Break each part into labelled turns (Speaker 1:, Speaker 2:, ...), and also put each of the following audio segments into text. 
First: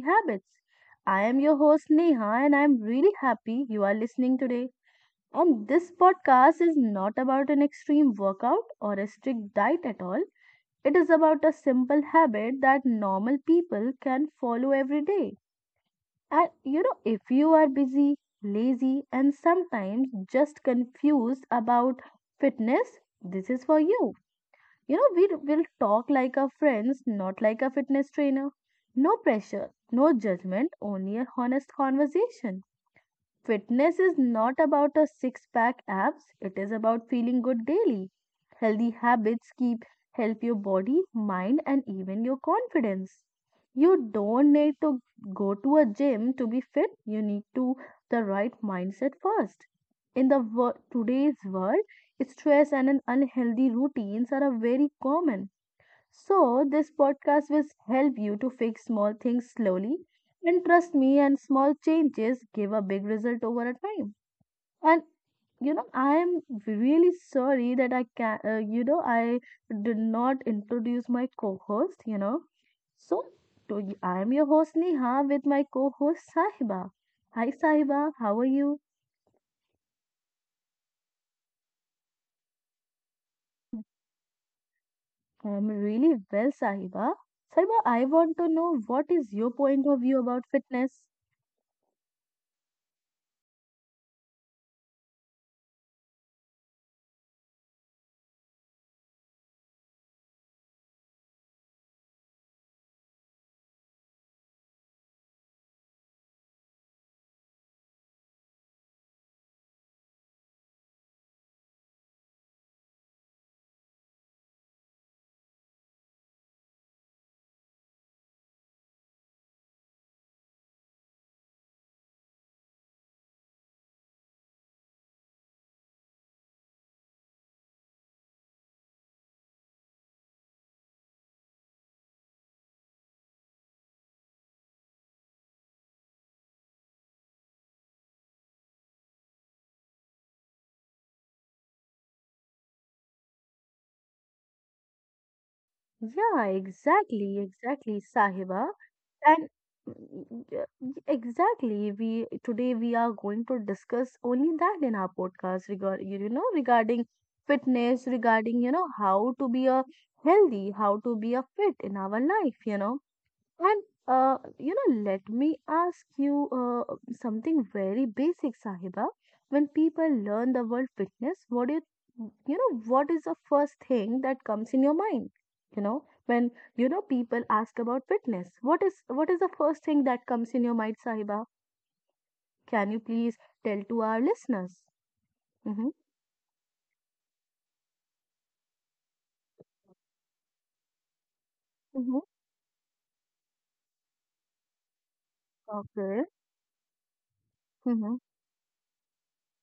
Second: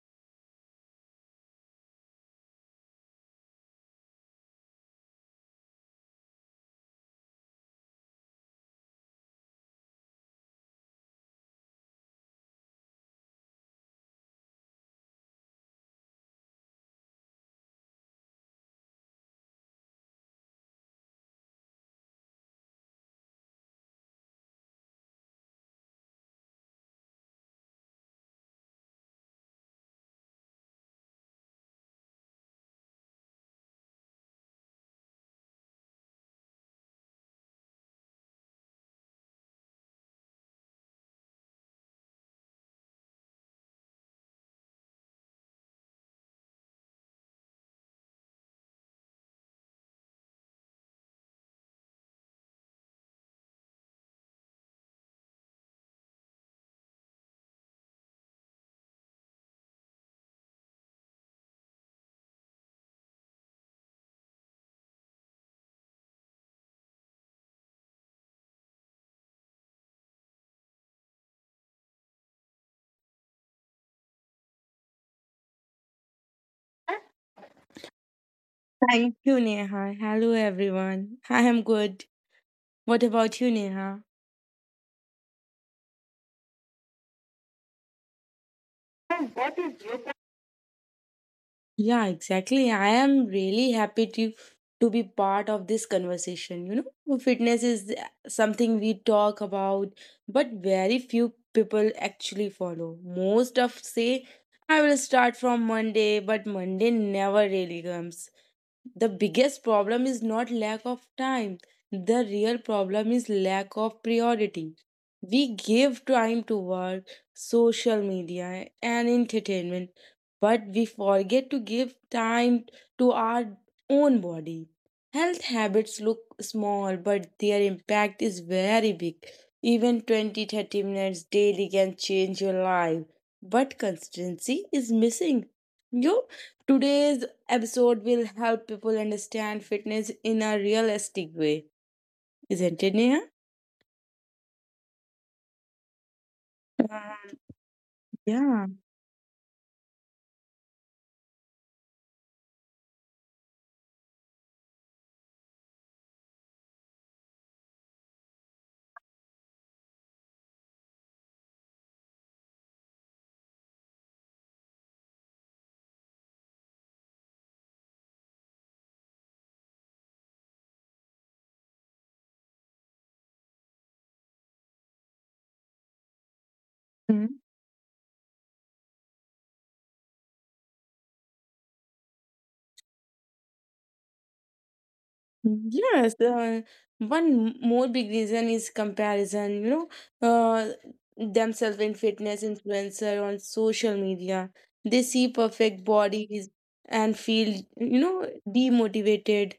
Speaker 1: habits. I am your host Neha and I'm really happy you are listening today. And this podcast is not about an extreme workout or a strict diet at all. It is about a simple habit that normal people can follow every day. And you know, if you are busy, lazy and sometimes just confused about fitness, this is for you. You know, we will talk like our friends, not like a fitness trainer. No pressure, no judgment, only a honest conversation. Fitness is not about a six pack abs, it is about feeling good daily. Healthy habits keep help your body, mind and even your confidence. You don't need to go to a gym to be fit. You need to the right mindset first. Today's world, stress and an unhealthy routines are a very common. So, this podcast will help you to fix small things slowly. And trust me, and small changes give a big result over a time. And I am really sorry that I can, you know, I did not introduce my co-host. So I am your host Neha with my co-host Sahiba. Hi Sahiba, how are you?
Speaker 2: Thank you, Neha. Hello, everyone. I am good. What about you, Neha?
Speaker 1: I am really well, Sahiba. Sahiba, I want to know what is your point
Speaker 2: What
Speaker 1: of view
Speaker 2: is your
Speaker 1: about fitness?
Speaker 2: Yeah, exactly. I am really happy to be part of this conversation. You know, fitness is something we talk about, but very few people actually follow. Most of say, I will start from Monday, but Monday never really comes. The biggest problem is not lack of time. The real problem is lack of priority. We give time to work, social media and entertainment, but we forget to give time to our own body. Health habits look small, but their impact is very big. Even 20-30 minutes daily can change your life, but consistency is missing. You know, today's episode will help people understand fitness in a realistic way, isn't it, Neha?
Speaker 1: Yeah, exactly,
Speaker 2: Um,
Speaker 1: exactly, Sahiba.
Speaker 2: yeah.
Speaker 1: And yeah, exactly, we today we are going to discuss only that in our podcast regarding fitness, regarding you know how to be a healthy, how to be a fit in our life, you know. And you know, let me ask you something very basic, Sahiba. When people learn the word fitness, what do you, you know, what is the first thing that comes in your mind? You know, when people
Speaker 2: Mhm.
Speaker 1: ask about fitness, what is the first thing that comes in your mind, Sahiba? Can you please tell to our listeners? Mm-hmm,
Speaker 2: Yes. One more big reason is comparison. You know, uh, themselves in
Speaker 1: mm-hmm.
Speaker 2: fitness influencer on social media. They see perfect
Speaker 1: Okay.
Speaker 2: bodies and feel, you
Speaker 1: Mm-hmm.
Speaker 2: know, demotivated.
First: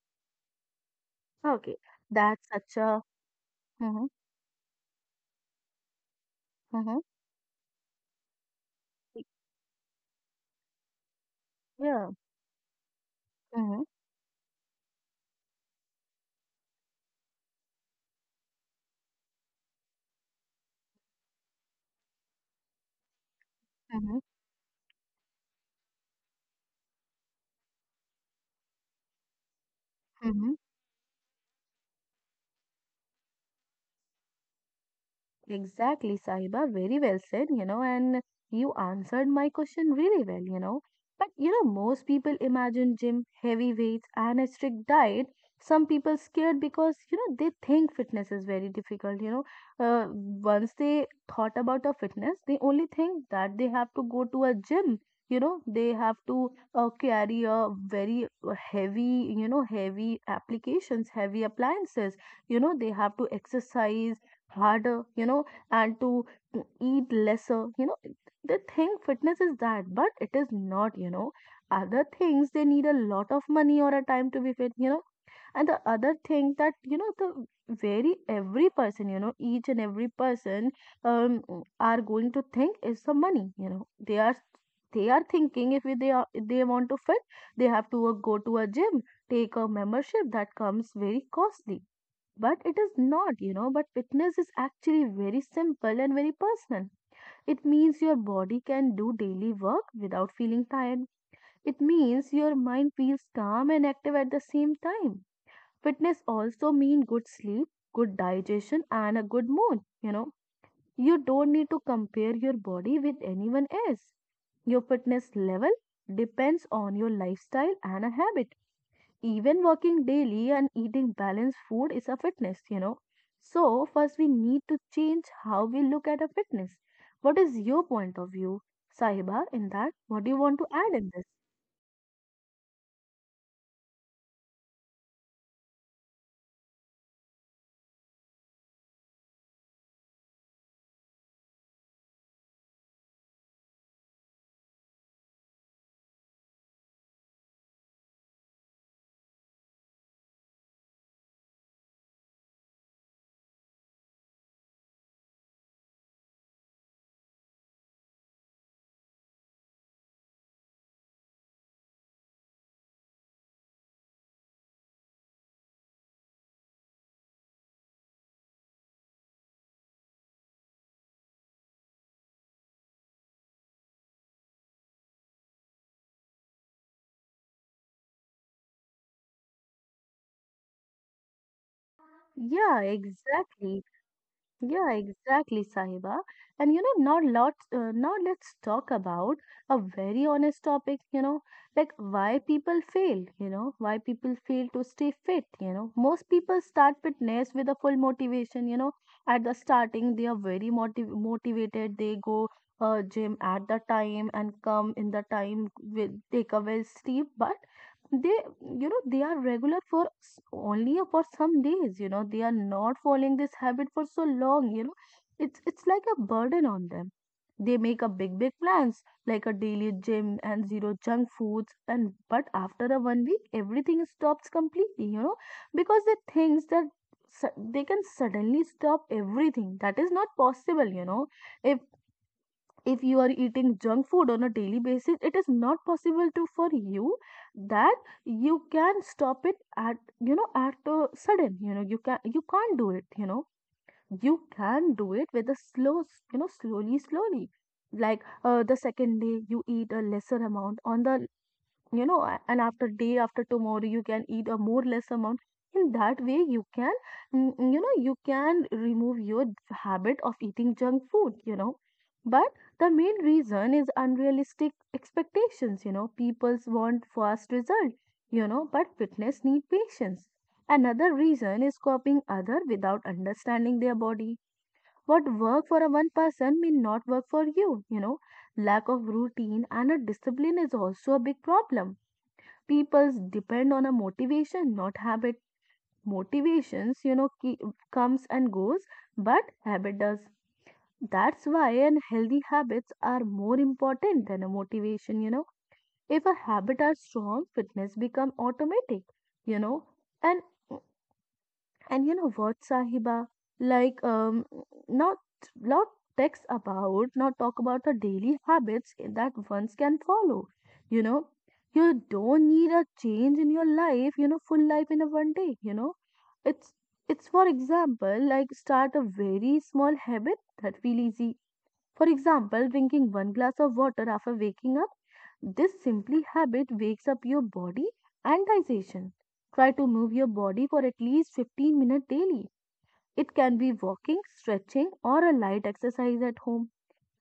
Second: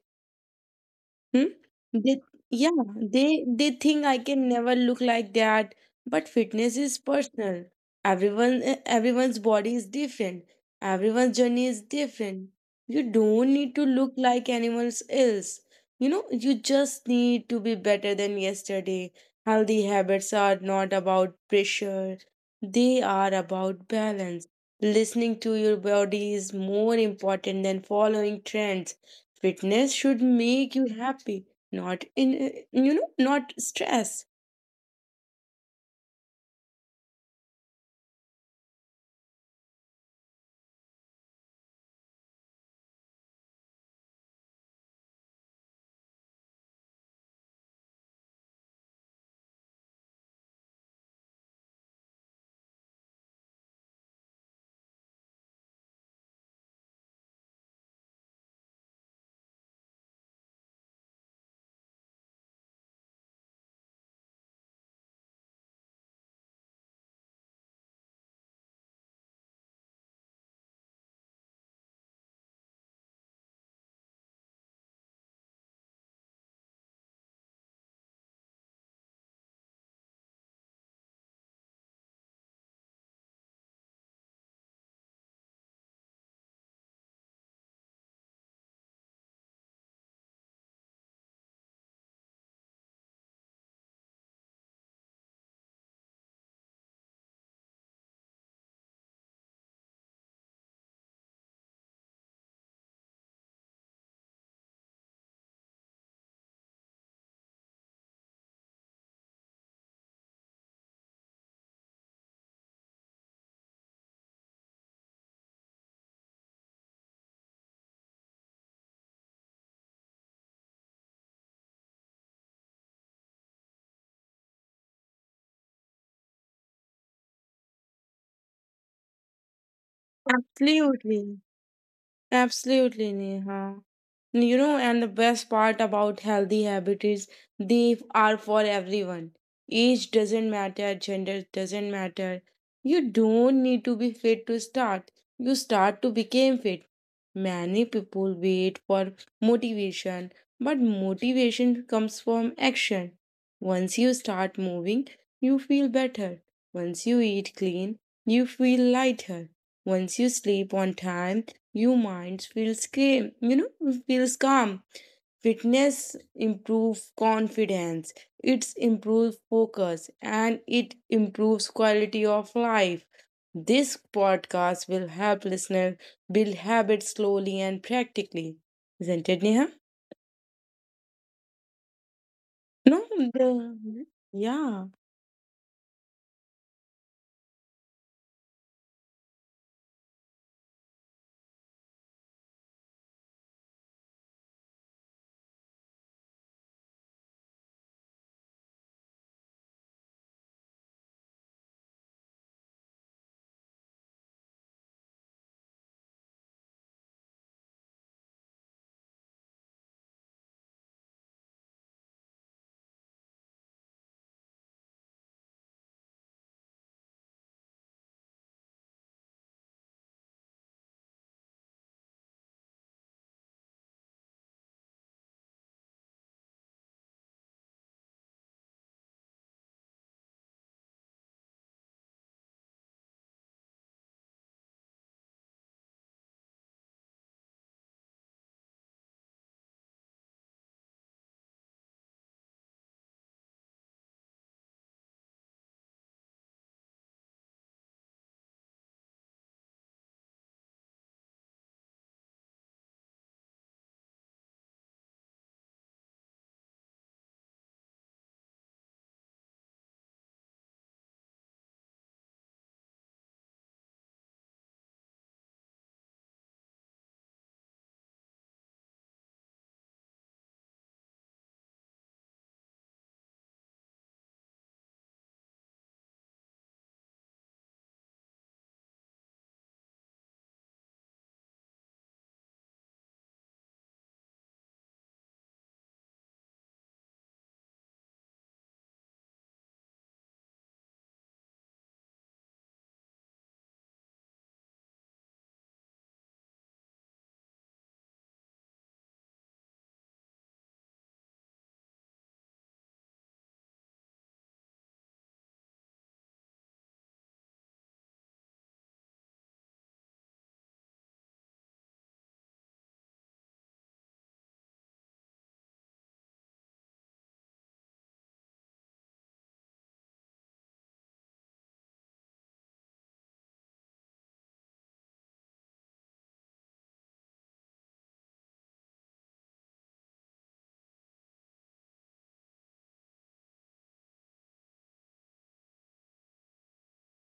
Speaker 2: Hmm?
Speaker 1: Okay.
Speaker 2: They,
Speaker 1: That's
Speaker 2: yeah,
Speaker 1: such a.
Speaker 2: they think
Speaker 1: Mm-hmm,
Speaker 2: I can never look like that. But fitness is
Speaker 1: mm-hmm.
Speaker 2: personal. Everyone's body is different. Everyone's journey is
Speaker 1: Yeah.
Speaker 2: different. You don't need
Speaker 1: Mm-hmm,
Speaker 2: to look like anyone else. You know, you just need to be better than yesterday. Healthy habits are not about pressure. They are about
Speaker 1: mm-hmm,
Speaker 2: balance. Listening to your body is more important than following trends. Fitness should
Speaker 1: mm-hmm.
Speaker 2: make you happy, not stress.
Speaker 1: Exactly, Sahiba. Very well said, you know, and you answered my question really well, you know. But you know, most people imagine gym, heavy weights, and a strict diet. Some people scared because you know they think fitness is very difficult. Once they thought about a fitness, they only think that they have to go to a gym. You know, they have to carry a very heavy, you know, heavy applications, heavy appliances. You know, they have to exercise harder, you know, and to eat lesser, you know. They think fitness is that, but it is not, you know. Other things, they need a lot of money or a time to be fit, you know. And the other thing that, you know, the very every person, you know, each and every person um, are going to think is the money, you know. They are thinking if they want to fit, they have to go to a gym, take a membership that comes very costly but it is not, you know, but fitness is actually very simple and very personal. It means your body can do daily work without feeling tired. It means your mind feels calm and active at the same time. Fitness also means good sleep, good digestion, and a good mood. You know, you don't need to compare your body with anyone else. Your fitness level depends on your lifestyle and a habit even working daily and eating balanced food is a fitness, you know. So, first, we need to change how we look at a fitness. What is your point of view, Sahiba, in that? What do you want to add in this?
Speaker 2: Absolutely. Absolutely, Neha. You know, and the best part about healthy habits is they are for everyone. Age doesn't matter, gender doesn't matter. You don't need to be fit to start. You start to become fit. Many people wait for motivation, but motivation comes from action. Once you start moving, you feel better. Once you eat clean, you feel lighter. Once you sleep on time, you minds feels calm, you know, feels calm. Fitness improves confidence, it improves focus, and it improves quality of life. This podcast will help listeners build habits slowly and practically. Isn't it, Neha?
Speaker 1: Yeah,
Speaker 2: No,
Speaker 1: exactly.
Speaker 2: the, yeah.
Speaker 1: Yeah, exactly, Sahiba. And you know, now let's talk about a very honest topic, you know, like why people fail, you know, why people fail to stay fit, you know. Most people start fitness with a full motivation, you know. At the starting, they are very motivated. They go gym at the time and come in the time with take a well sleep, but they you know they are regular only for some days you know they are not following this habit for so long you know it's like a burden on them. They make a big big plans like a daily gym and zero junk foods and but after a 1 week everything stops completely you know because they thinks that they can suddenly stop everything that is not possible you know. If if you are eating junk food on a daily basis it is not possible to for you that you can stop it at you know at a sudden you know you can't do it you know. You can do it with a slow you know slowly slowly like the second day you eat a lesser amount on the and after day after tomorrow you can eat a more less amount. In that way you can you know you can remove your habit of eating junk food you know. But the main reason is unrealistic expectations you know people's want fast result you know but fitness need patience. Another reason is copying other without understanding their body. What work for a one person may not work for you you know. Lack of routine and a discipline is also a big problem. People depend on a motivation not habit. Motivations comes and goes but habit does. That's why and healthy habits are more important than a motivation you know. If a habit are strong fitness become automatic you know. and and you know what, Sahiba? Like, not not text about, not talk about the daily habits that ones can follow. You know, you don't need a change in your life. You know, full life in a 1 day. You know, it's it's for example, like start a very small habit that feel easy for example, drinking one glass of water after waking up, this simply habit wakes up your body and digestion. Try to move your body for at least 15 minutes daily. It can be walking, stretching, or a light exercise at home.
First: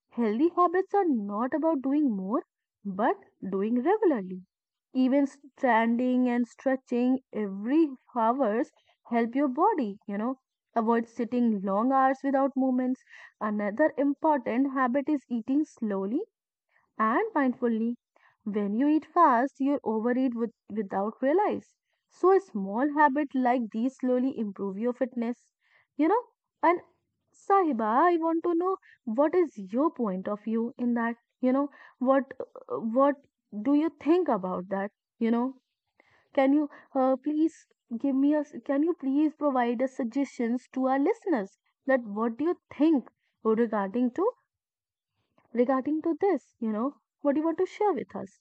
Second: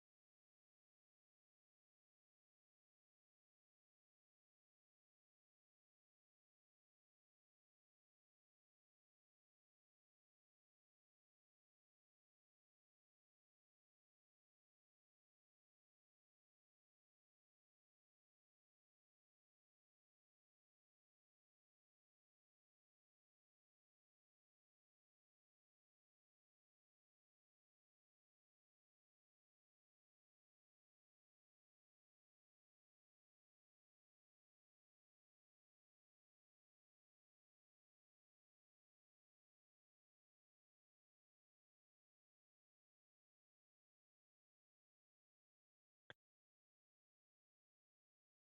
Speaker 1: Healthy habits are not about doing more, but doing regularly. Even standing and stretching every hours help your body, you know. Avoid sitting long hours without movements. Another important habit is eating slowly and mindfully. When you eat fast, you overeat without realize. So a small habit like these slowly improve your fitness, you know. And Sahiba, I want to know what is your point of view in that, you know, what do you think about that, you know? Can you please give me a s- can you please provide us suggestions to our listeners that what do you think regarding to regarding to this, you know, what do you want to share with us?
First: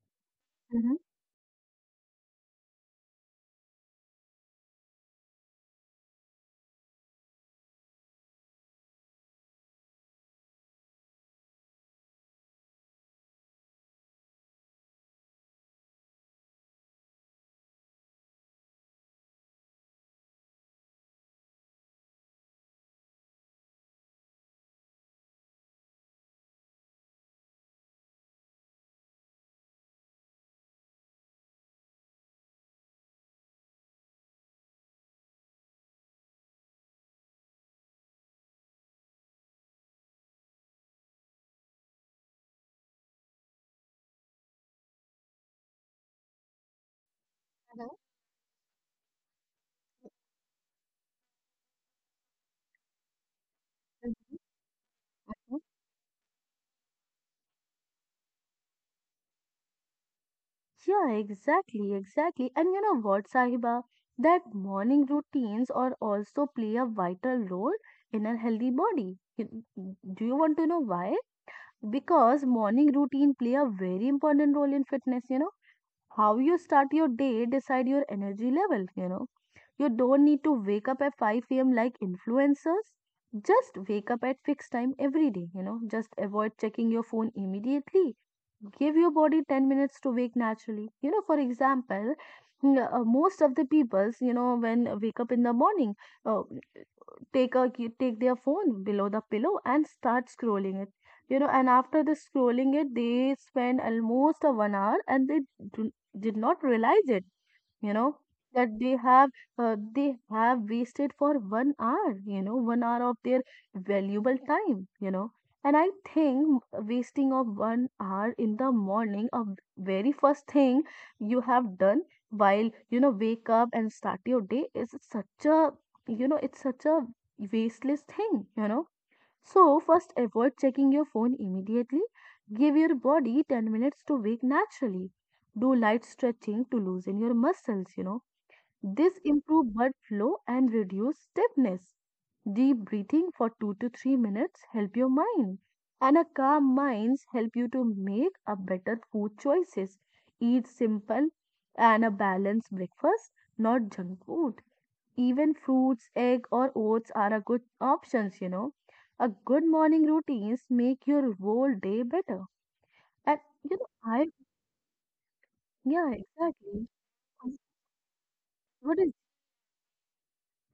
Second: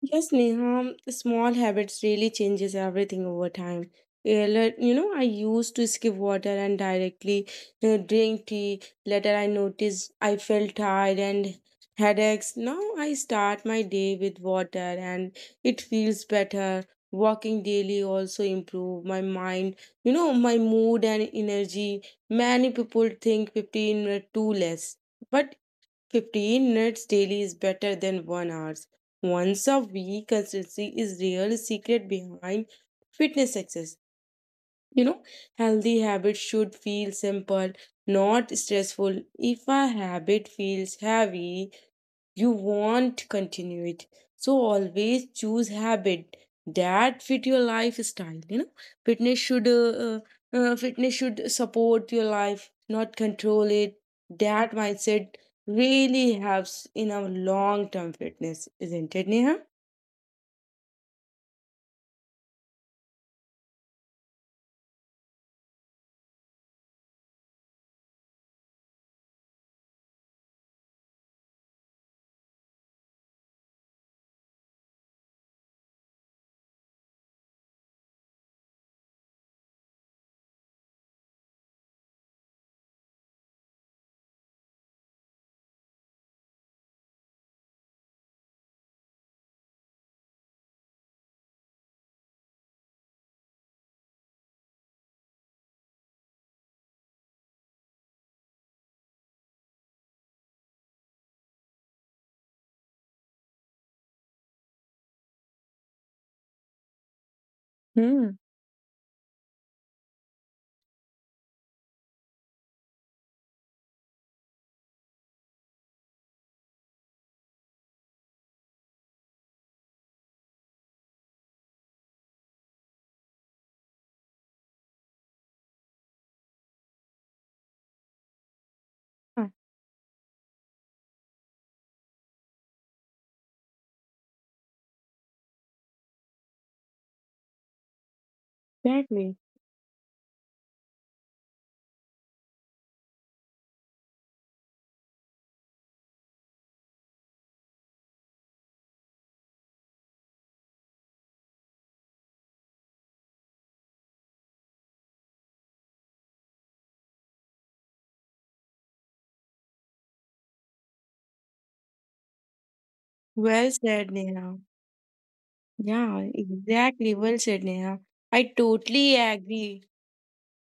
Speaker 2: Yes, Neha,
Speaker 1: Hmm.
Speaker 2: small habits really changes everything over time. Yeah, you know, I used to skip water and directly drink tea. Later, I noticed I felt tired and headaches. Now I start my day with water and it feels better. Walking daily also improve my mind, you know, my mood and energy. Many people think 15 minutes too less, but 15 minutes daily is better than 1 hours. Once a week consistency is real secret behind fitness success. You know, healthy habits should feel simple, not stressful. If a habit feels heavy, you want to continue it, so always choose habit that fit your
Speaker 1: Mm-hmm.
Speaker 2: lifestyle. fitness should uh, uh, fitness should support your life, not control it. That mindset really helps in our long term fitness, isn't it, Neha?
Speaker 1: Yeah, exactly, exactly. And you know what, Sahiba? That morning routines are also play a vital role in a healthy body. You- Do you want to know why? Because morning routine play a very important role in fitness, you know. How you start your day decide your energy level, you know. You don't need to wake up at 5 a.m. like influencers. Just wake up at fixed time every day, you know. Just avoid checking your phone immediately. Give your body 10 minutes to wake naturally. You know, for example, most of the people's, you know, when wake up in the morning, uh, take a take their phone below the pillow and start scrolling it. You know, and after the scrolling it, they spend almost a 1 hour and they do, did not realize it you know
Speaker 2: Hmm.
Speaker 1: that they have wasted for 1 hour you know 1 hour of their valuable time you know. And I think wasting of 1 hour in the morning a very first thing you have done while you know wake up and start your day is such a you know it's such a wasteless thing you know.
Speaker 2: Yeah.
Speaker 1: So, first, avoid checking your phone immediately. Give your body 10 minutes to wake naturally. Do light stretching to loosen your muscles, you know. This
Speaker 2: Exactly.
Speaker 1: improve blood flow and reduce stiffness. Deep breathing for 2 to 3 minutes help your mind. And a calm minds help you to make a better food choices. Eat simple and a balanced breakfast, not junk food. Even fruits, egg or oats are a good options, you know. A good morning routines make your whole day better. And
Speaker 2: Well
Speaker 1: you know,
Speaker 2: said,
Speaker 1: I
Speaker 2: Neha.
Speaker 1: yeah,
Speaker 2: Yeah,
Speaker 1: exactly.
Speaker 2: exactly. Well said, Neha. I
Speaker 1: What
Speaker 2: totally
Speaker 1: is?
Speaker 2: agree.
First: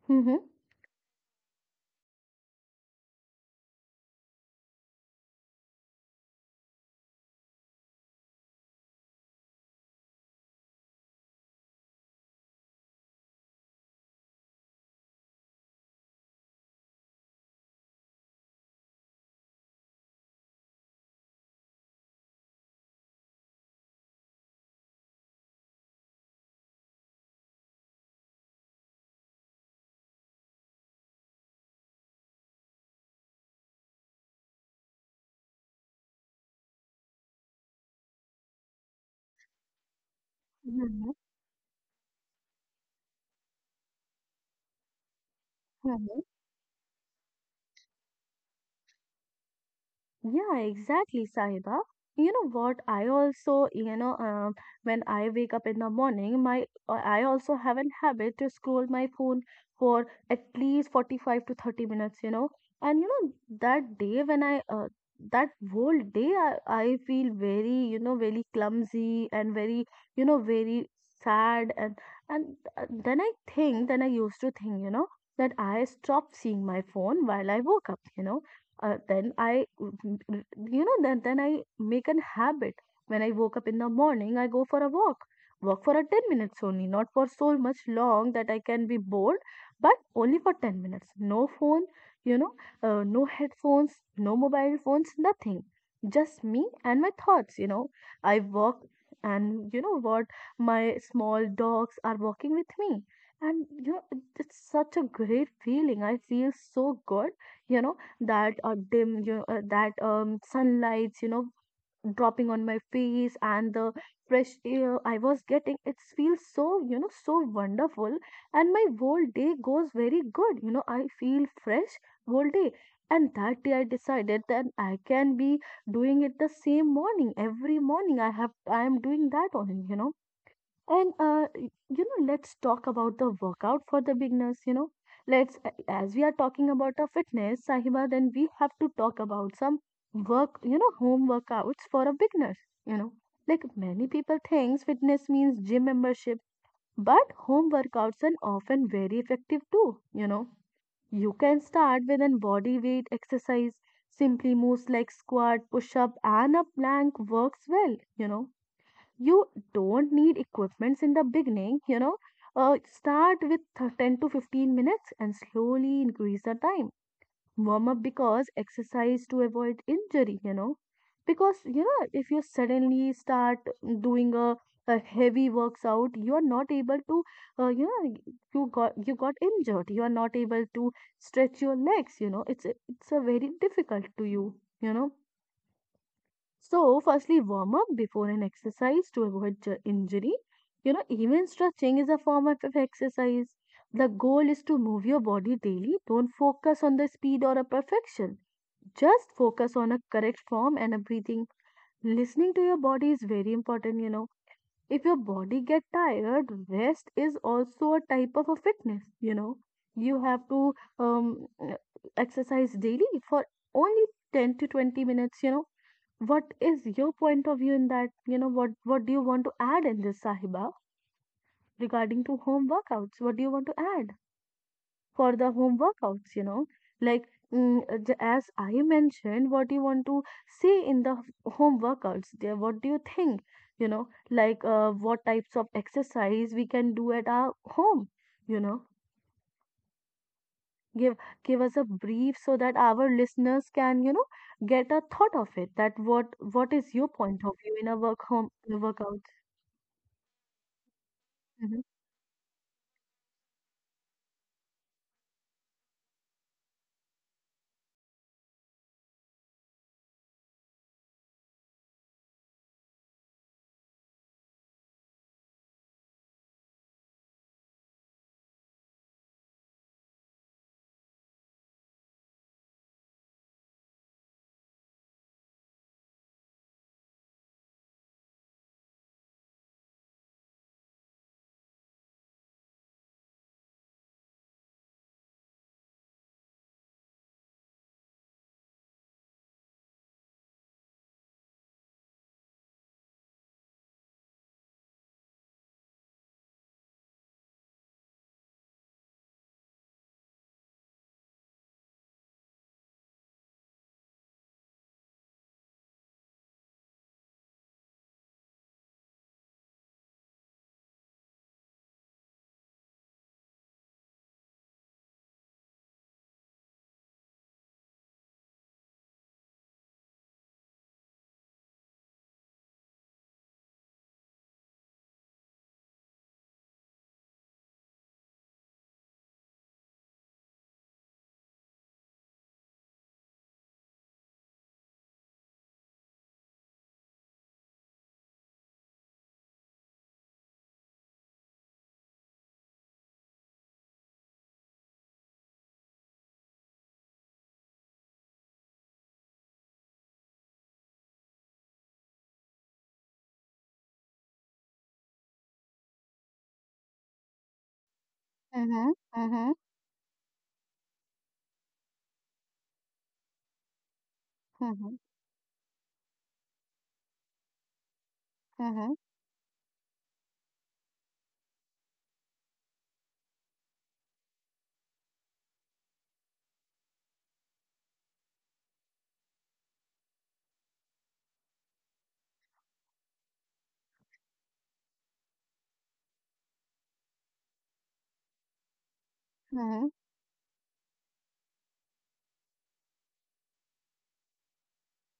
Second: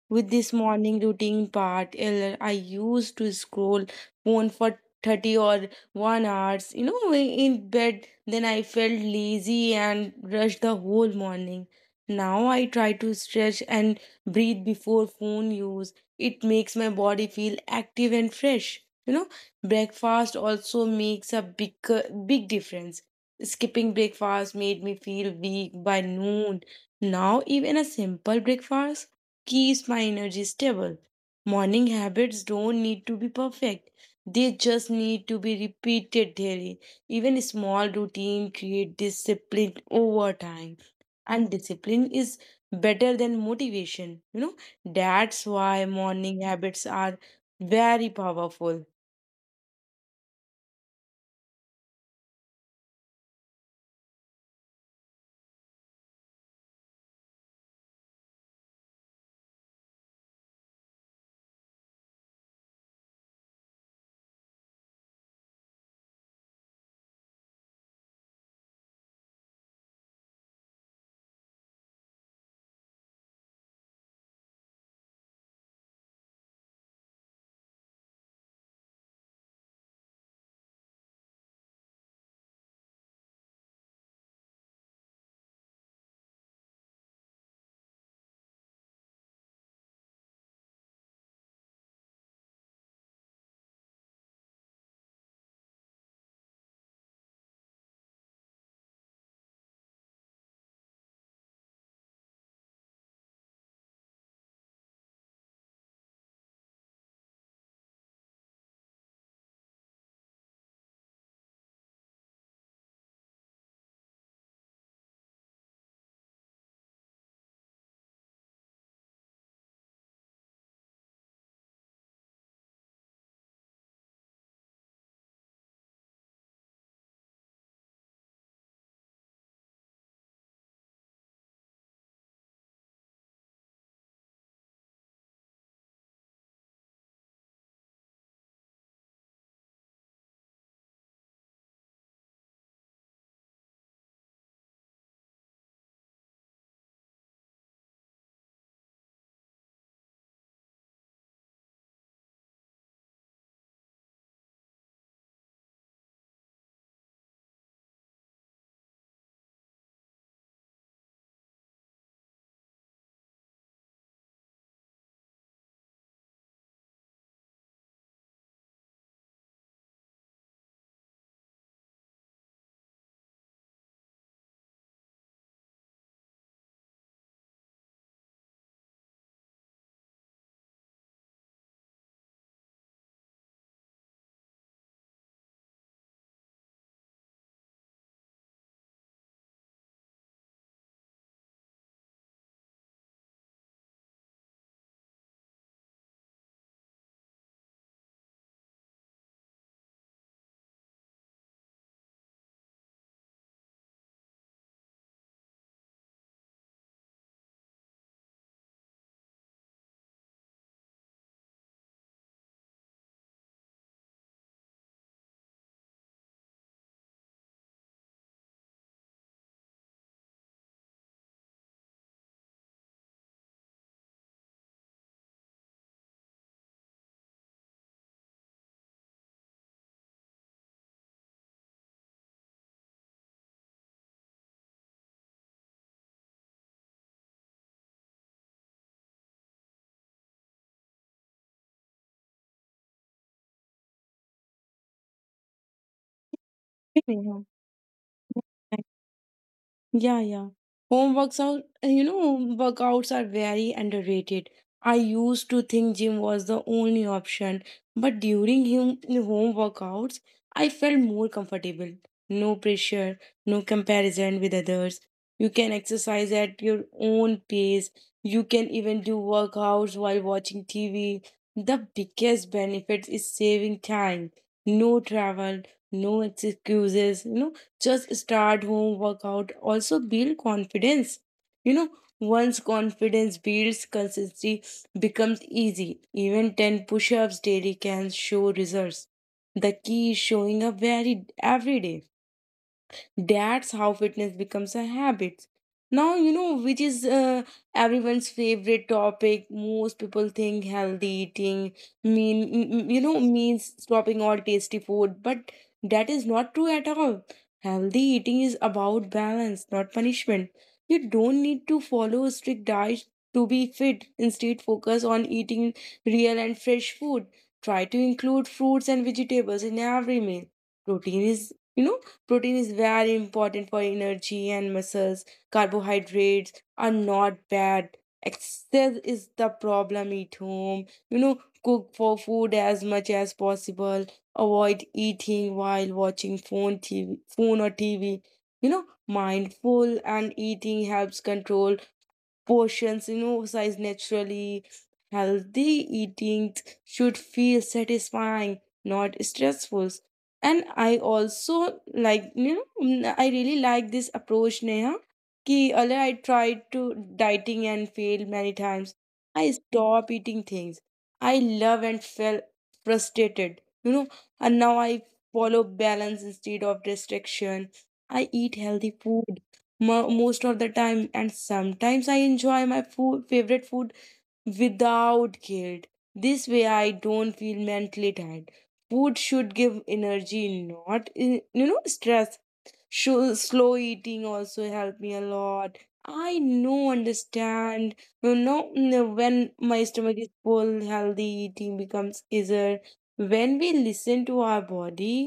Speaker 2: With this morning routine part, earlier I used to scroll phone for 30 or 1 hours, you know, in bed. Then I felt lazy and rushed the whole morning. Now I try to stretch and breathe before phone use. It makes my body feel active and fresh. You know, breakfast also makes a big big difference. Skipping breakfast made me feel weak by noon. Now even a simple breakfast keeps my energy stable. Morning habits don't need to be perfect. They just need to be repeated daily. Even small routine create discipline over time.
Speaker 1: Mm-hmm.
Speaker 2: And discipline is better than motivation. You know, that's why morning habits are very powerful.
Speaker 1: Yeah, exactly, Sahiba. You know what? I also, when I wake up in the morning, my I also have an habit to scroll my phone for at least 45 to 30 minutes, you know. And you know, that day that whole day, I feel very, very clumsy and very, very sad. And then I think, then I used to think, you know, that I stopped seeing my phone while I woke up. Then I, you know, then I make an habit. When I woke up in the morning, I go for a walk. Walk for a 10 minutes only, not for so much long that I can be bored, but only for 10 minutes. No phone, you know, no headphones, no mobile phones, nothing. Just me and my thoughts, you know. I walk, and you know what? My small dogs are walking with me. And you know, it's such a great feeling. I feel so good, you know that sunlights, you know, dropping on my face and the fresh air I was getting, it feels so, you know, so wonderful. And my whole day goes very good, you know, I feel fresh whole day. And that day I decided that I can be doing it the same morning. Every morning, I am doing that only, you know. Let's talk about the workout for the beginners. You know, as we are talking about a fitness, Sahiba, then we have to talk about some work. You know, home workouts for a beginner. You know, like many people thinks fitness means gym membership, but home workouts are often very effective too. You know, you can start with an body weight exercise. Simply moves like squat, push up, and a plank works well. You know, you don't need equipments in the beginning, you know, start with 10 to 15 minutes and slowly increase the time. Warm up because exercise to avoid injury, you know, because you know, if you suddenly start doing a, a heavy works out, you are not able to, uh, you know you got, injured, you are not able to stretch your legs, you know, it's a very difficult to you, you know. So, firstly, warm up before an exercise to avoid injury. You know, even stretching is a form of exercise. The goal is to move your body daily. Don't focus on the speed or a perfection. Just focus on a correct form and a breathing. Listening to your body is very important, you know. If your body get tired, rest is also a type of a fitness, you know. You have to exercise daily for only 10 to 20 minutes, you know. What is your point of view in that, you know? What do you want to add in this, Sahiba, regarding to home workouts? What do you want to add for the home workouts, you know? Like as I mentioned, what do you want to see in the home workouts there? What do you think, you know? Like what types of exercise we can do at our home, you know? Give give us a brief so that our listeners can, you know, get a thought of it, that what is your
Speaker 2: Yeah.
Speaker 1: point of view in a workout.
Speaker 2: Yeah, yeah. Home works out,
Speaker 1: Mhm,
Speaker 2: you know, home workouts are very underrated. I used to think gym was the only option, but during him home workouts, I felt more comfortable. No pressure, no comparison with others. You can exercise at your own pace. You can even do workouts while watching TV. The biggest benefit is saving time. No travel, no excuses, you know, just start. Home workout also build confidence. You know, once confidence builds, consistency becomes easy. Even 10 push-ups daily can show results. The key is showing up very every day. That's how fitness becomes a habit. Now, you know, which is everyone's favorite topic. Most people think healthy eating means stopping all tasty food, but that is not true at all. Healthy eating is about balance, not punishment. You don't need to follow a strict diet to be fit. Instead, focus on eating real and fresh food. Try to include fruits and vegetables in every meal. Protein is you know Protein is very important for energy and muscles. Carbohydrates are not bad. Excess is the problem. Eat home. You know, cook for food as much as possible. Avoid eating while watching phone, TV, phone or TV. You know, mindful and eating helps control portions, you know, size naturally. Healthy eating should feel satisfying, not stressful. And I also like, I really like this approach, Neha. Ki Earlier I tried to dieting and failed many times.
Speaker 1: mhm,
Speaker 2: I
Speaker 1: mhm,
Speaker 2: stopped eating things I love and felt frustrated, you know, and now I
Speaker 1: mhm,
Speaker 2: follow balance instead of restriction. I eat healthy
Speaker 1: mhm,
Speaker 2: food most of the time, and sometimes I enjoy favorite food without guilt. This way I don't feel mentally tired. Food should give energy, not stress. Slow eating also helped me a lot. I know understand, you know, when
Speaker 1: mhm,
Speaker 2: my
Speaker 1: mhm,
Speaker 2: stomach is full, healthy eating becomes easier. When we listen to our body,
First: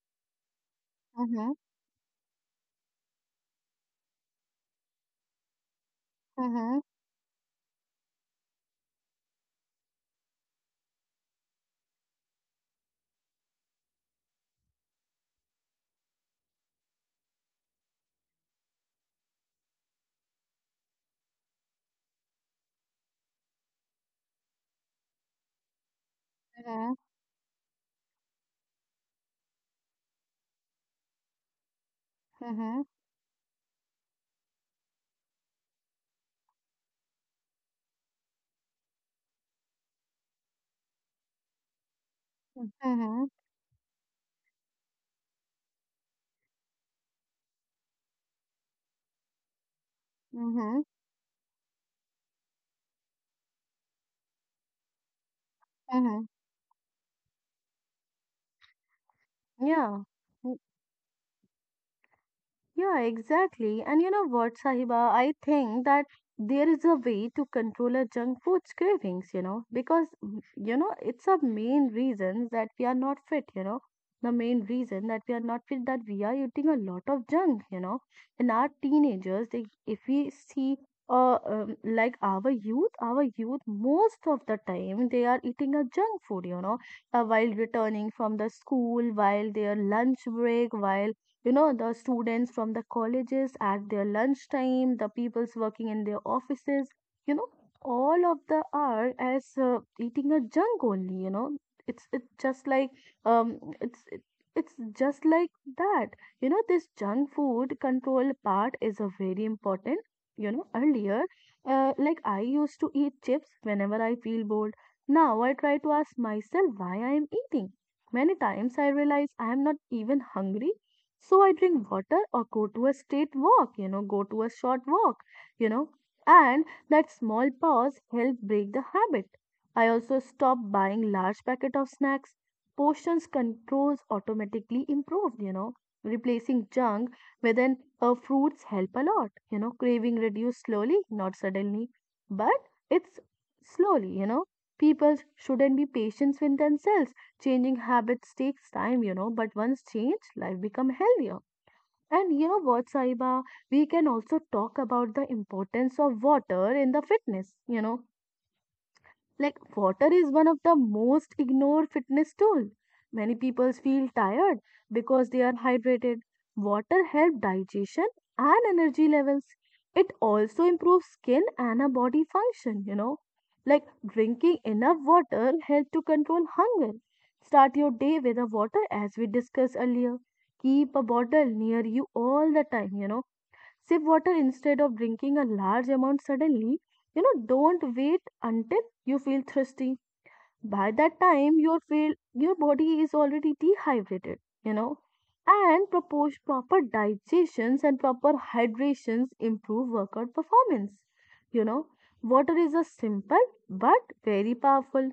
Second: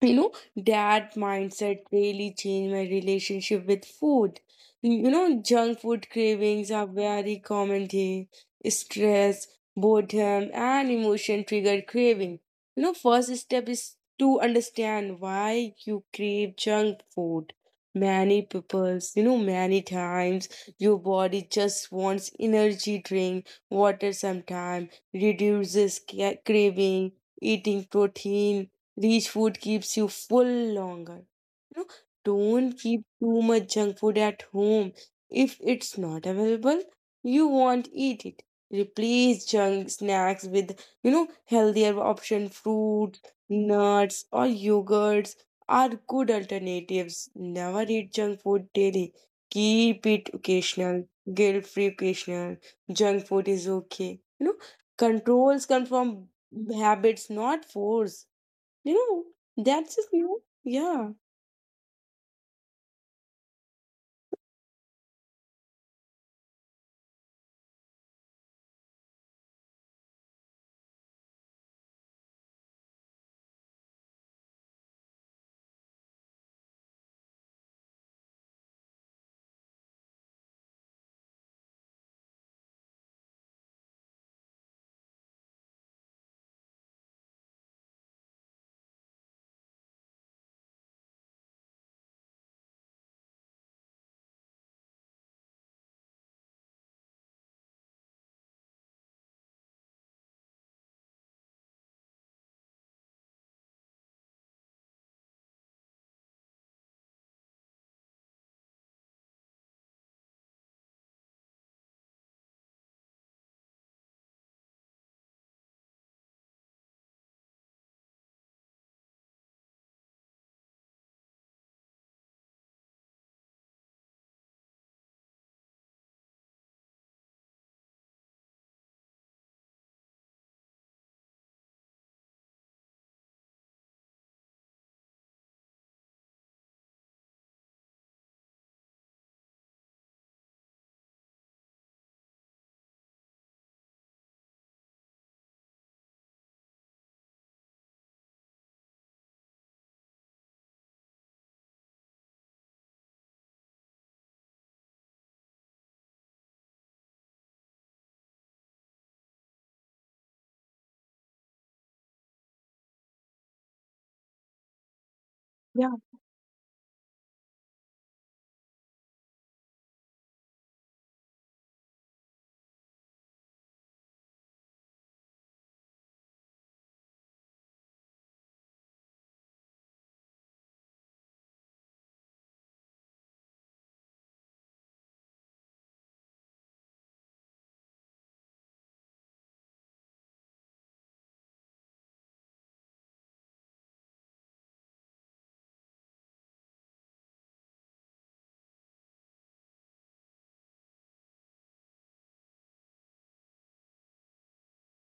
Speaker 2: you know, that
Speaker 1: mhm,
Speaker 2: mindset really changed my relationship with food. You know, junk food cravings
Speaker 1: mhm,
Speaker 2: are very common thing. Stress, boredom and emotion trigger craving. You know, first step is to understand why you crave junk food. Many times your body just wants energy. Drink water sometime reduces craving. Eating protein rich food keeps you full longer. You know, don't
Speaker 1: mhm,
Speaker 2: keep too much junk food at home. If it's not available, you won't eat it. Replace junk snacks with, you know, healthier option. Fruit,
Speaker 1: mhm,
Speaker 2: nuts or yogurts are good alternatives. Never eat junk food daily. Keep it
Speaker 1: mhm,
Speaker 2: occasional, guilt-free occasional. Junk food is okay. You know, controls come
Speaker 1: mhm.
Speaker 2: from habits, not force. You know, that's
Speaker 1: Yeah.
Speaker 2: just, you know, yeah.
Speaker 1: Yeah, exactly. And you know what, Sahiba? I think that there is a way to control our junk food's cravings, you know, because, it's a main reason that we are not fit, you know, the main reason that we are not fit, that we are eating a lot of junk, you know. And our teenagers, they, if we see, like our youth, most of the time, they are eating a junk food, you know, while returning from the school, while their lunch break, while, you know, the students from the colleges at their lunchtime, the peoples working in their offices, you know, all of the are as, eating a junk only, you know. It's just like, um it's it, it's just like that, you know, this junk food control part is a very important, you know. Earlier, like I used to eat chips whenever I feel bored. Now I try to ask myself why I am eating. Many times I realize I am not even hungry. So I drink water or go to a straight walk, you know, go to a short walk, you know. And that small pause help break the habit. I also stop buying large packet of snacks. Portions controls automatically improved, you know, replacing junk with an fruits help a lot, you know, craving reduce slowly, not suddenly, but it's slowly, you know. People shouldn't be patient with themselves. Changing habits takes time, you know, but once changed, life become healthier. And you know what, Saiba, we can also talk about the importance of water in the fitness, you know. Like water is one of the most ignored fitness tool. Many people feel tired because they are
Speaker 2: Yeah,
Speaker 1: hydrated. Water helps digestion and energy levels. It also improves skin and a body function, you know. Like drinking enough water helps to control hunger. Start your day with a water as we discussed earlier. Keep a bottle near you all the time, you know. Sip water instead of drinking a large amount suddenly. You know, don't wait until you feel thirsty. By that time, your body is already dehydrated, you know. And propose proper digestions and proper hydrations improve workout performance. You know, water is a simple but very powerful.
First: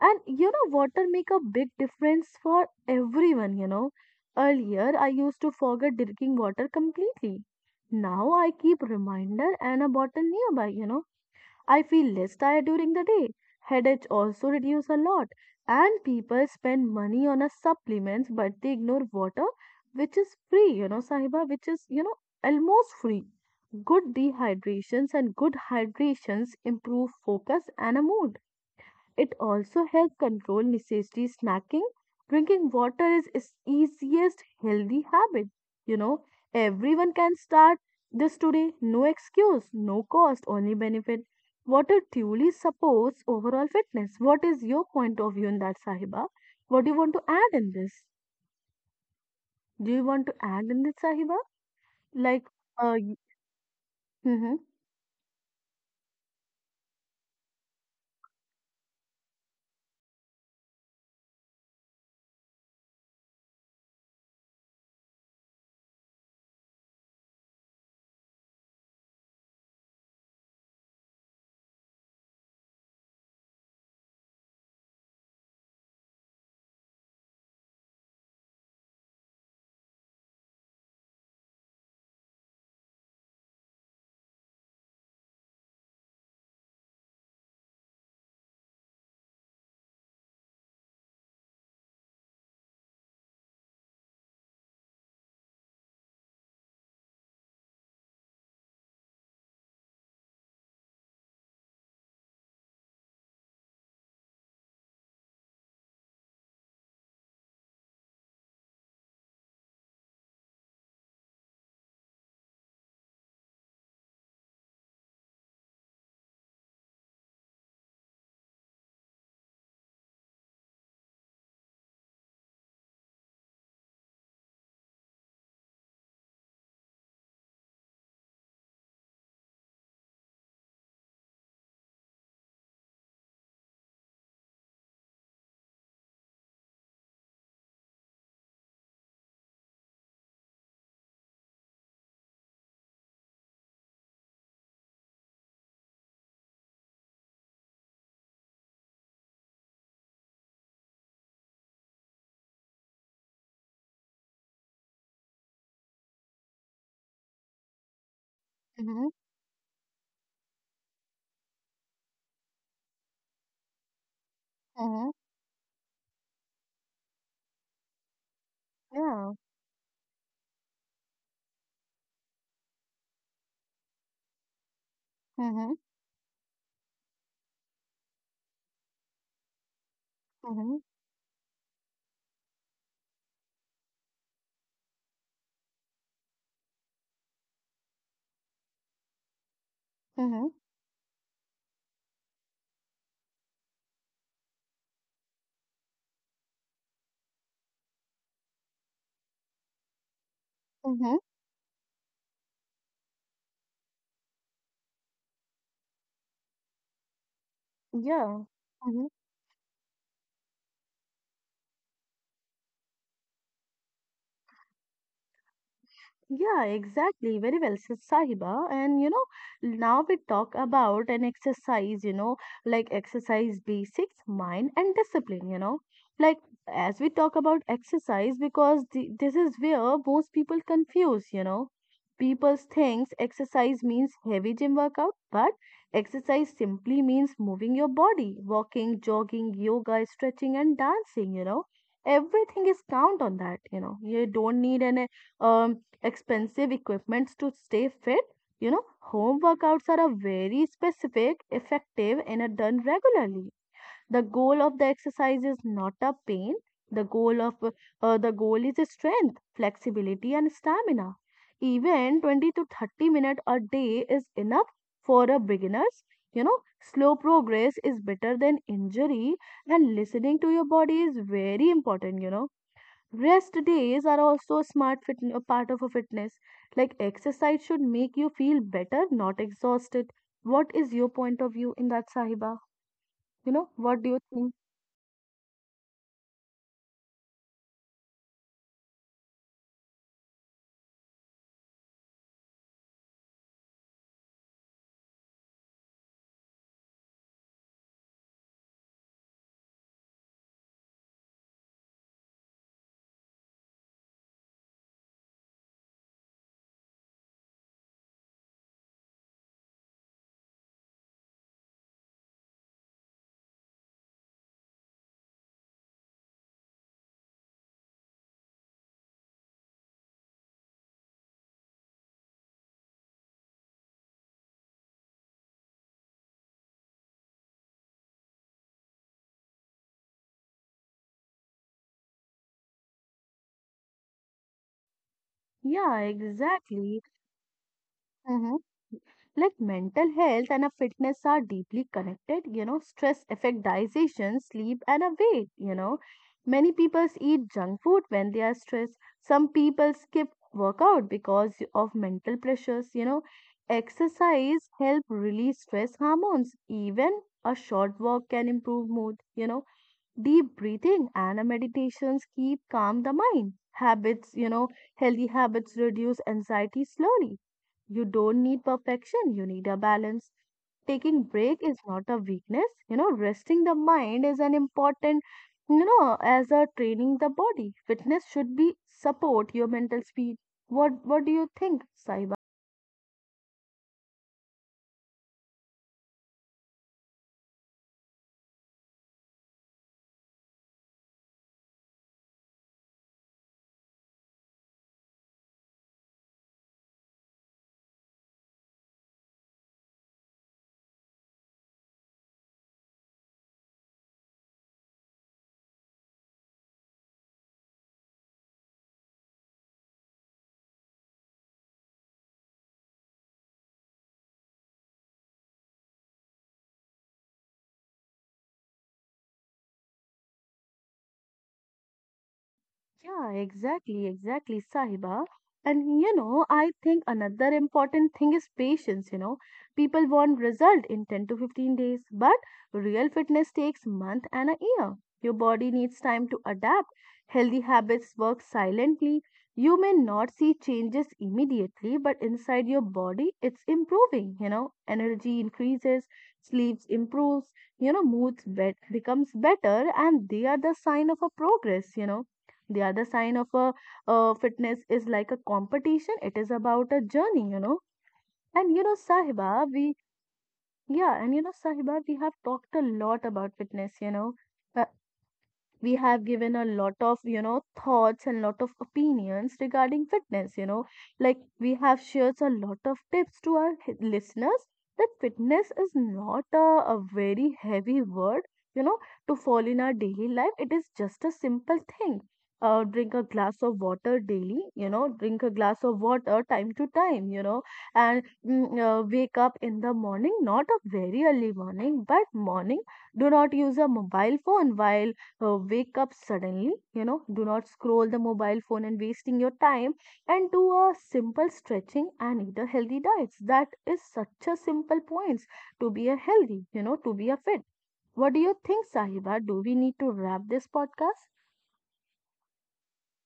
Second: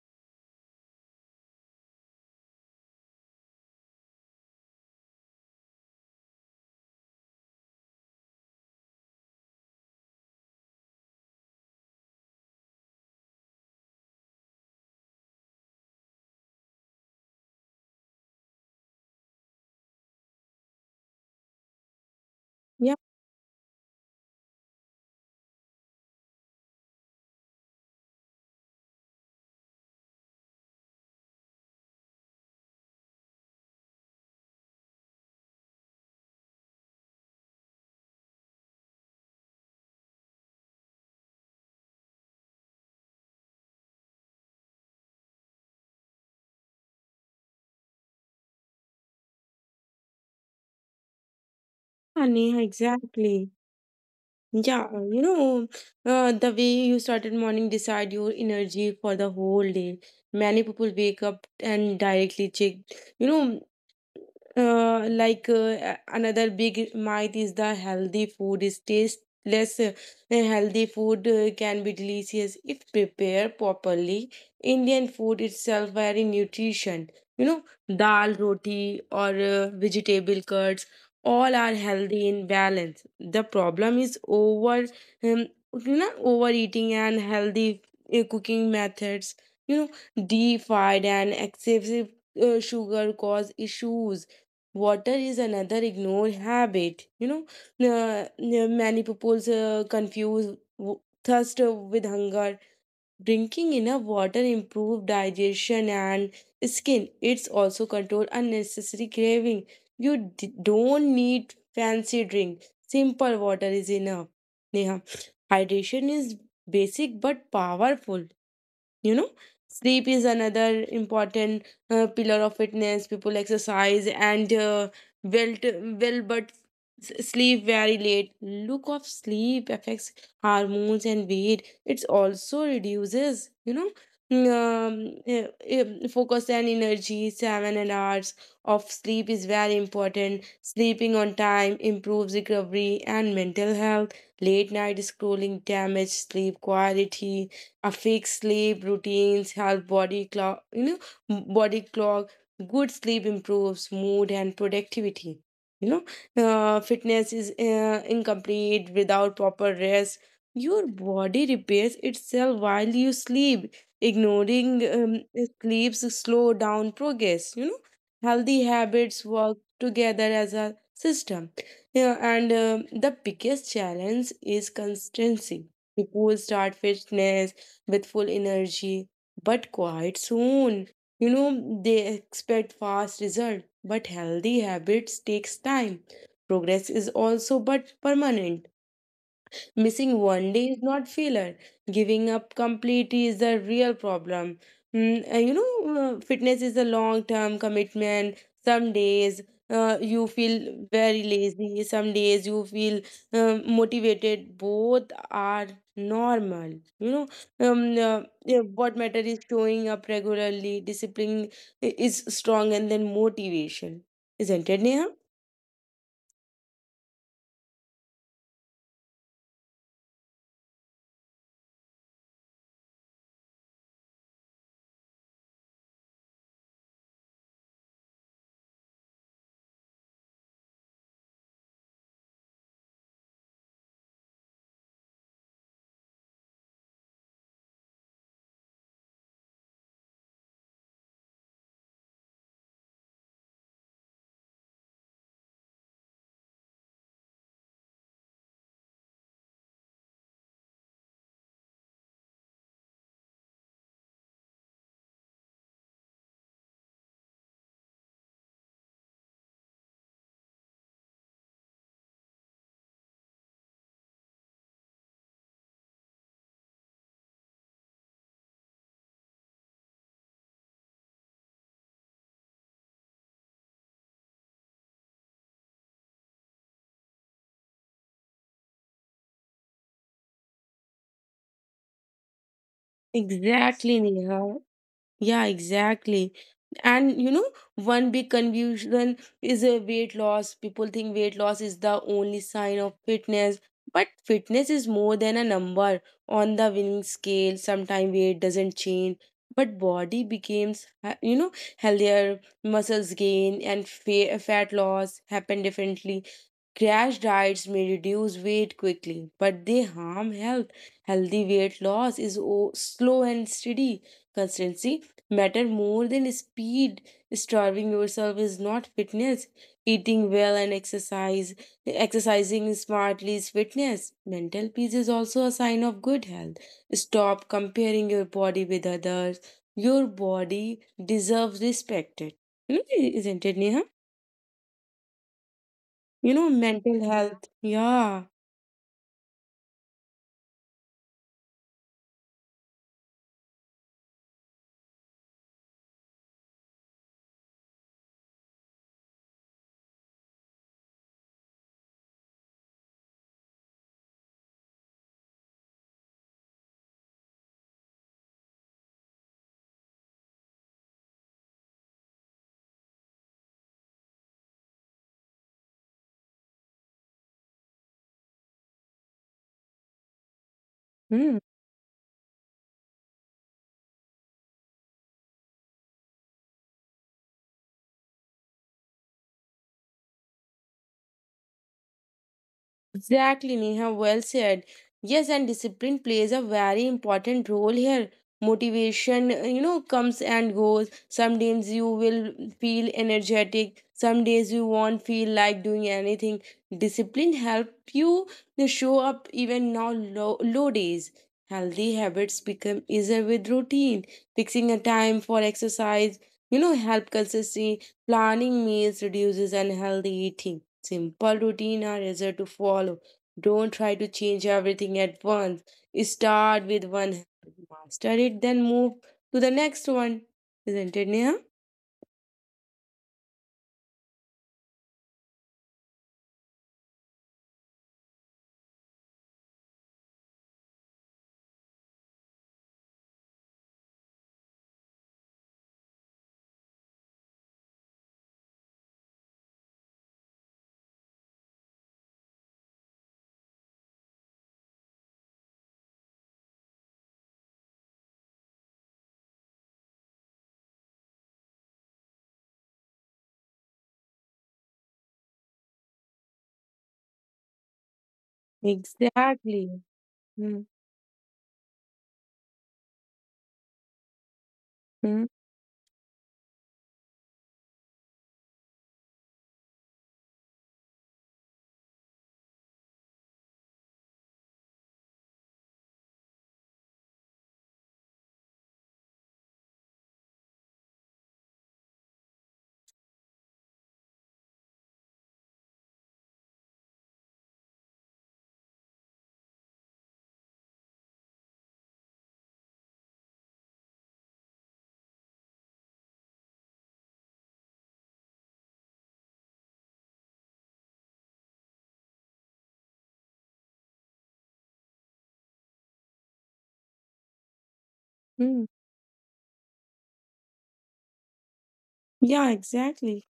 Speaker 1: And you know, water make a big difference for everyone, you know. Earlier, I used to forget drinking water completely. Now I keep reminder and a bottle nearby, you know. I feel less tired during the day. Headache also reduce a lot. And people spend money on a supplements, but they ignore water, which is free, you know, Sahiba, which is, you know,
Speaker 2: yeah,
Speaker 1: almost free. Good dehydrations and good hydrations improve focus and a mood. It also helps control necessity snacking. Drinking water is easiest healthy habit. You know, everyone can start this today. No excuse, no cost, only benefit. Water truly supports overall fitness. What is your point of view in that, Sahiba? What do you want to add in this? Do you want to add in this, Sahiba? Like,
Speaker 2: Neha,
Speaker 1: uh, y-
Speaker 2: exactly.
Speaker 1: mhm,
Speaker 2: Yeah, you know, the way you started morning decide your energy for the whole day. Many people wake up and directly check, you know, like another big myth is the healthy food is tasteless. Healthy food can be delicious if prepared properly. Indian food itself very nutrition. You know, dal, roti, or vegetable curds, all are healthy in balance. The problem is um, overeating and healthy cooking methods. You know, deep fried and excessive sugar cause issues. Water is another ignore habit. You know, many people confuse thirst with hunger. Drinking enough water improve digestion and skin. It's also control unnecessary craving. You don't need fancy drink. Simple water is enough, Neha. Hydration is basic but powerful. You know, sleep is another important pillar of fitness. People exercise and well t- well, but sleep very late. Look of sleep affects hormones and weight. It also reduces, you know, mm, um, eh, focus and energy. Seven and hours of sleep is very important. Sleeping on time improves recovery and mental health. Late night scrolling damage sleep quality. A fixed sleep routines help body clock. M- body clock Good sleep improves mood and productivity. You know, fitness is incomplete
Speaker 1: mhm,
Speaker 2: without proper rest. Your body repairs itself while you sleep. Ignoring
Speaker 1: mhm,
Speaker 2: um, sleeps slow down progress. You know, healthy habits
Speaker 1: yeah,
Speaker 2: work together as a system. Yeah, and the biggest challenge is consistency.
Speaker 1: mhm,
Speaker 2: People start fitness with full energy, but quite
Speaker 1: mhm,
Speaker 2: soon. You know, they expect fast result, but healthy habits takes time. Progress is also but permanent. Missing one
Speaker 1: mhm,
Speaker 2: day is not failure. Giving up completely is the real problem. You know, fitness is a long term commitment. Some days you feel
Speaker 1: mhm,
Speaker 2: very lazy, some days you feel motivated. Both are normal. You know,
Speaker 1: yeah.
Speaker 2: yeah, what
Speaker 1: Mm-hmm.
Speaker 2: matter is showing up regularly, discipline is strong, and then motivation. Isn't it, Neha?
Speaker 1: Yeah, exactly. Very well said, Sahiba. And you know, now we talk about an exercise, you know, like exercise basics, mind, and discipline, you know. Like, as we talk about exercise, because this is where most people confuse, you know. People thinks exercise means heavy gym workout, but exercise simply means moving your body, walking, jogging, yoga, stretching, and dancing, you know. Everything is count on that, you know. You don't need an um expensive equipments to stay fit. You know, home workouts are a very specific, effective, and are done regularly. The goal of the exercise is not a pain. The goal of the goal is strength, flexibility, and stamina. Even 20 to 30 minutes a day is enough for a beginners. You know, slow progress is better than injury, and listening to your body is very important. You know, rest days are also a a part of a fitness. Like exercise should make you feel better, not exhausted. What is your point of view in that, Sahiba? You know,
Speaker 2: Exactly,
Speaker 1: what do you
Speaker 2: Neha.
Speaker 1: think?
Speaker 2: Yeah, exactly. And you know, one big confusion is a weight loss. People think weight loss is the only sign of fitness, but fitness is more than a number on the winning scale. Sometimes weight doesn't change, but body becomes you know, healthier, muscles gain, and fat loss happen differently. Crash diets may reduce weight quickly, but they harm health. Healthy weight loss is slow and steady. Consistency matter more than speed. Starving yourself is not fitness. Eating well and exercising smartly is fitness. Mental peace is also a sign of good health. Stop comparing your body with others. Your body deserves respect. It not it, Neha?
Speaker 1: Yeah,
Speaker 2: You know, mental
Speaker 1: exactly.
Speaker 2: health. Yeah.
Speaker 1: Like mental health and a fitness are deeply connected, you know, stress affect digestion, sleep, and a weight, you know. Many people eat junk food when they are stressed. Some people skip workout because of mental pressures, you know. Exercise help release stress hormones. Even a short walk can improve mood, you know. Deep breathing and meditations keep calm the mind habits, you know, healthy habits reduce anxiety slowly. You don't need perfection, you need a balance. Taking
Speaker 2: Hmm.
Speaker 1: break is not a weakness, you know, resting the mind is an important, you know, as a training the body, fitness should be support your mental speed. What do you think, Saiba?
Speaker 2: Exactly, Neha, well said. Yes, and discipline plays a very important role here. Motivation, you know, comes and goes. Some days you will feel energetic, some days you won't feel like doing anything. Discipline help you to show up even now low, low days. Healthy habits become easier with routine. Fixing a time for exercise, you know, help consistency. Planning meals reduces unhealthy eating. Simple routine are easier to follow. Don't try to change everything at once. Start with one habit, master it, then move to the next one. Isn't it, Neha?
Speaker 1: Yeah, exactly, exactly, Sahiba. And you know, I think another important thing is patience. You know, people want result in 10 to 15 days, but real fitness takes month and a year. Your body needs time to adapt. Healthy habits work silently. You may not see changes immediately, but inside your body, it's improving. You know, energy increases, sleep improves, you know, moods bet becomes better, and they are the sign of a progress, you know, the other sign of a, uh, fitness is like a competition. It is about a journey, you know. And you know, Sahiba,
Speaker 2: Exactly.
Speaker 1: we,
Speaker 2: Mm-hmm.
Speaker 1: yeah, and you know, Sahiba, we have talked a lot about fitness, you know, uh, we have given a lot of, you know, thoughts and lot of opinions regarding fitness, you know, like we have shared a lot of tips to our listeners, that fitness is not a, a very heavy word, you know, to fall in our daily life, it is just a simple thing. Drink a glass of water daily, you know, drink a glass of water time to time, you know. And wake up in the morning, not a very early morning, but morning. Do not use a mobile phone while wake up suddenly, you know. Do not scroll the mobile phone and wasting your time, and do a simple stretching and eat a healthy diet. That is such a simple points to be a healthy, you know, to be a fit. What do you think, Sahiba? Do we need to wrap this podcast?
Speaker 2: Yeah, exactly.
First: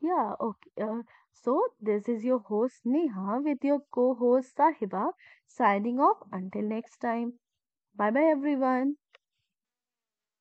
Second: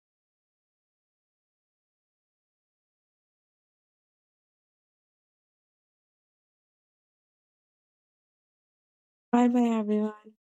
Speaker 1: Yeah, okay. So this is your host Neha with your co-host Sahiba, signing off until next time. Bye bye, everyone.
Speaker 2: Bye bye, everyone.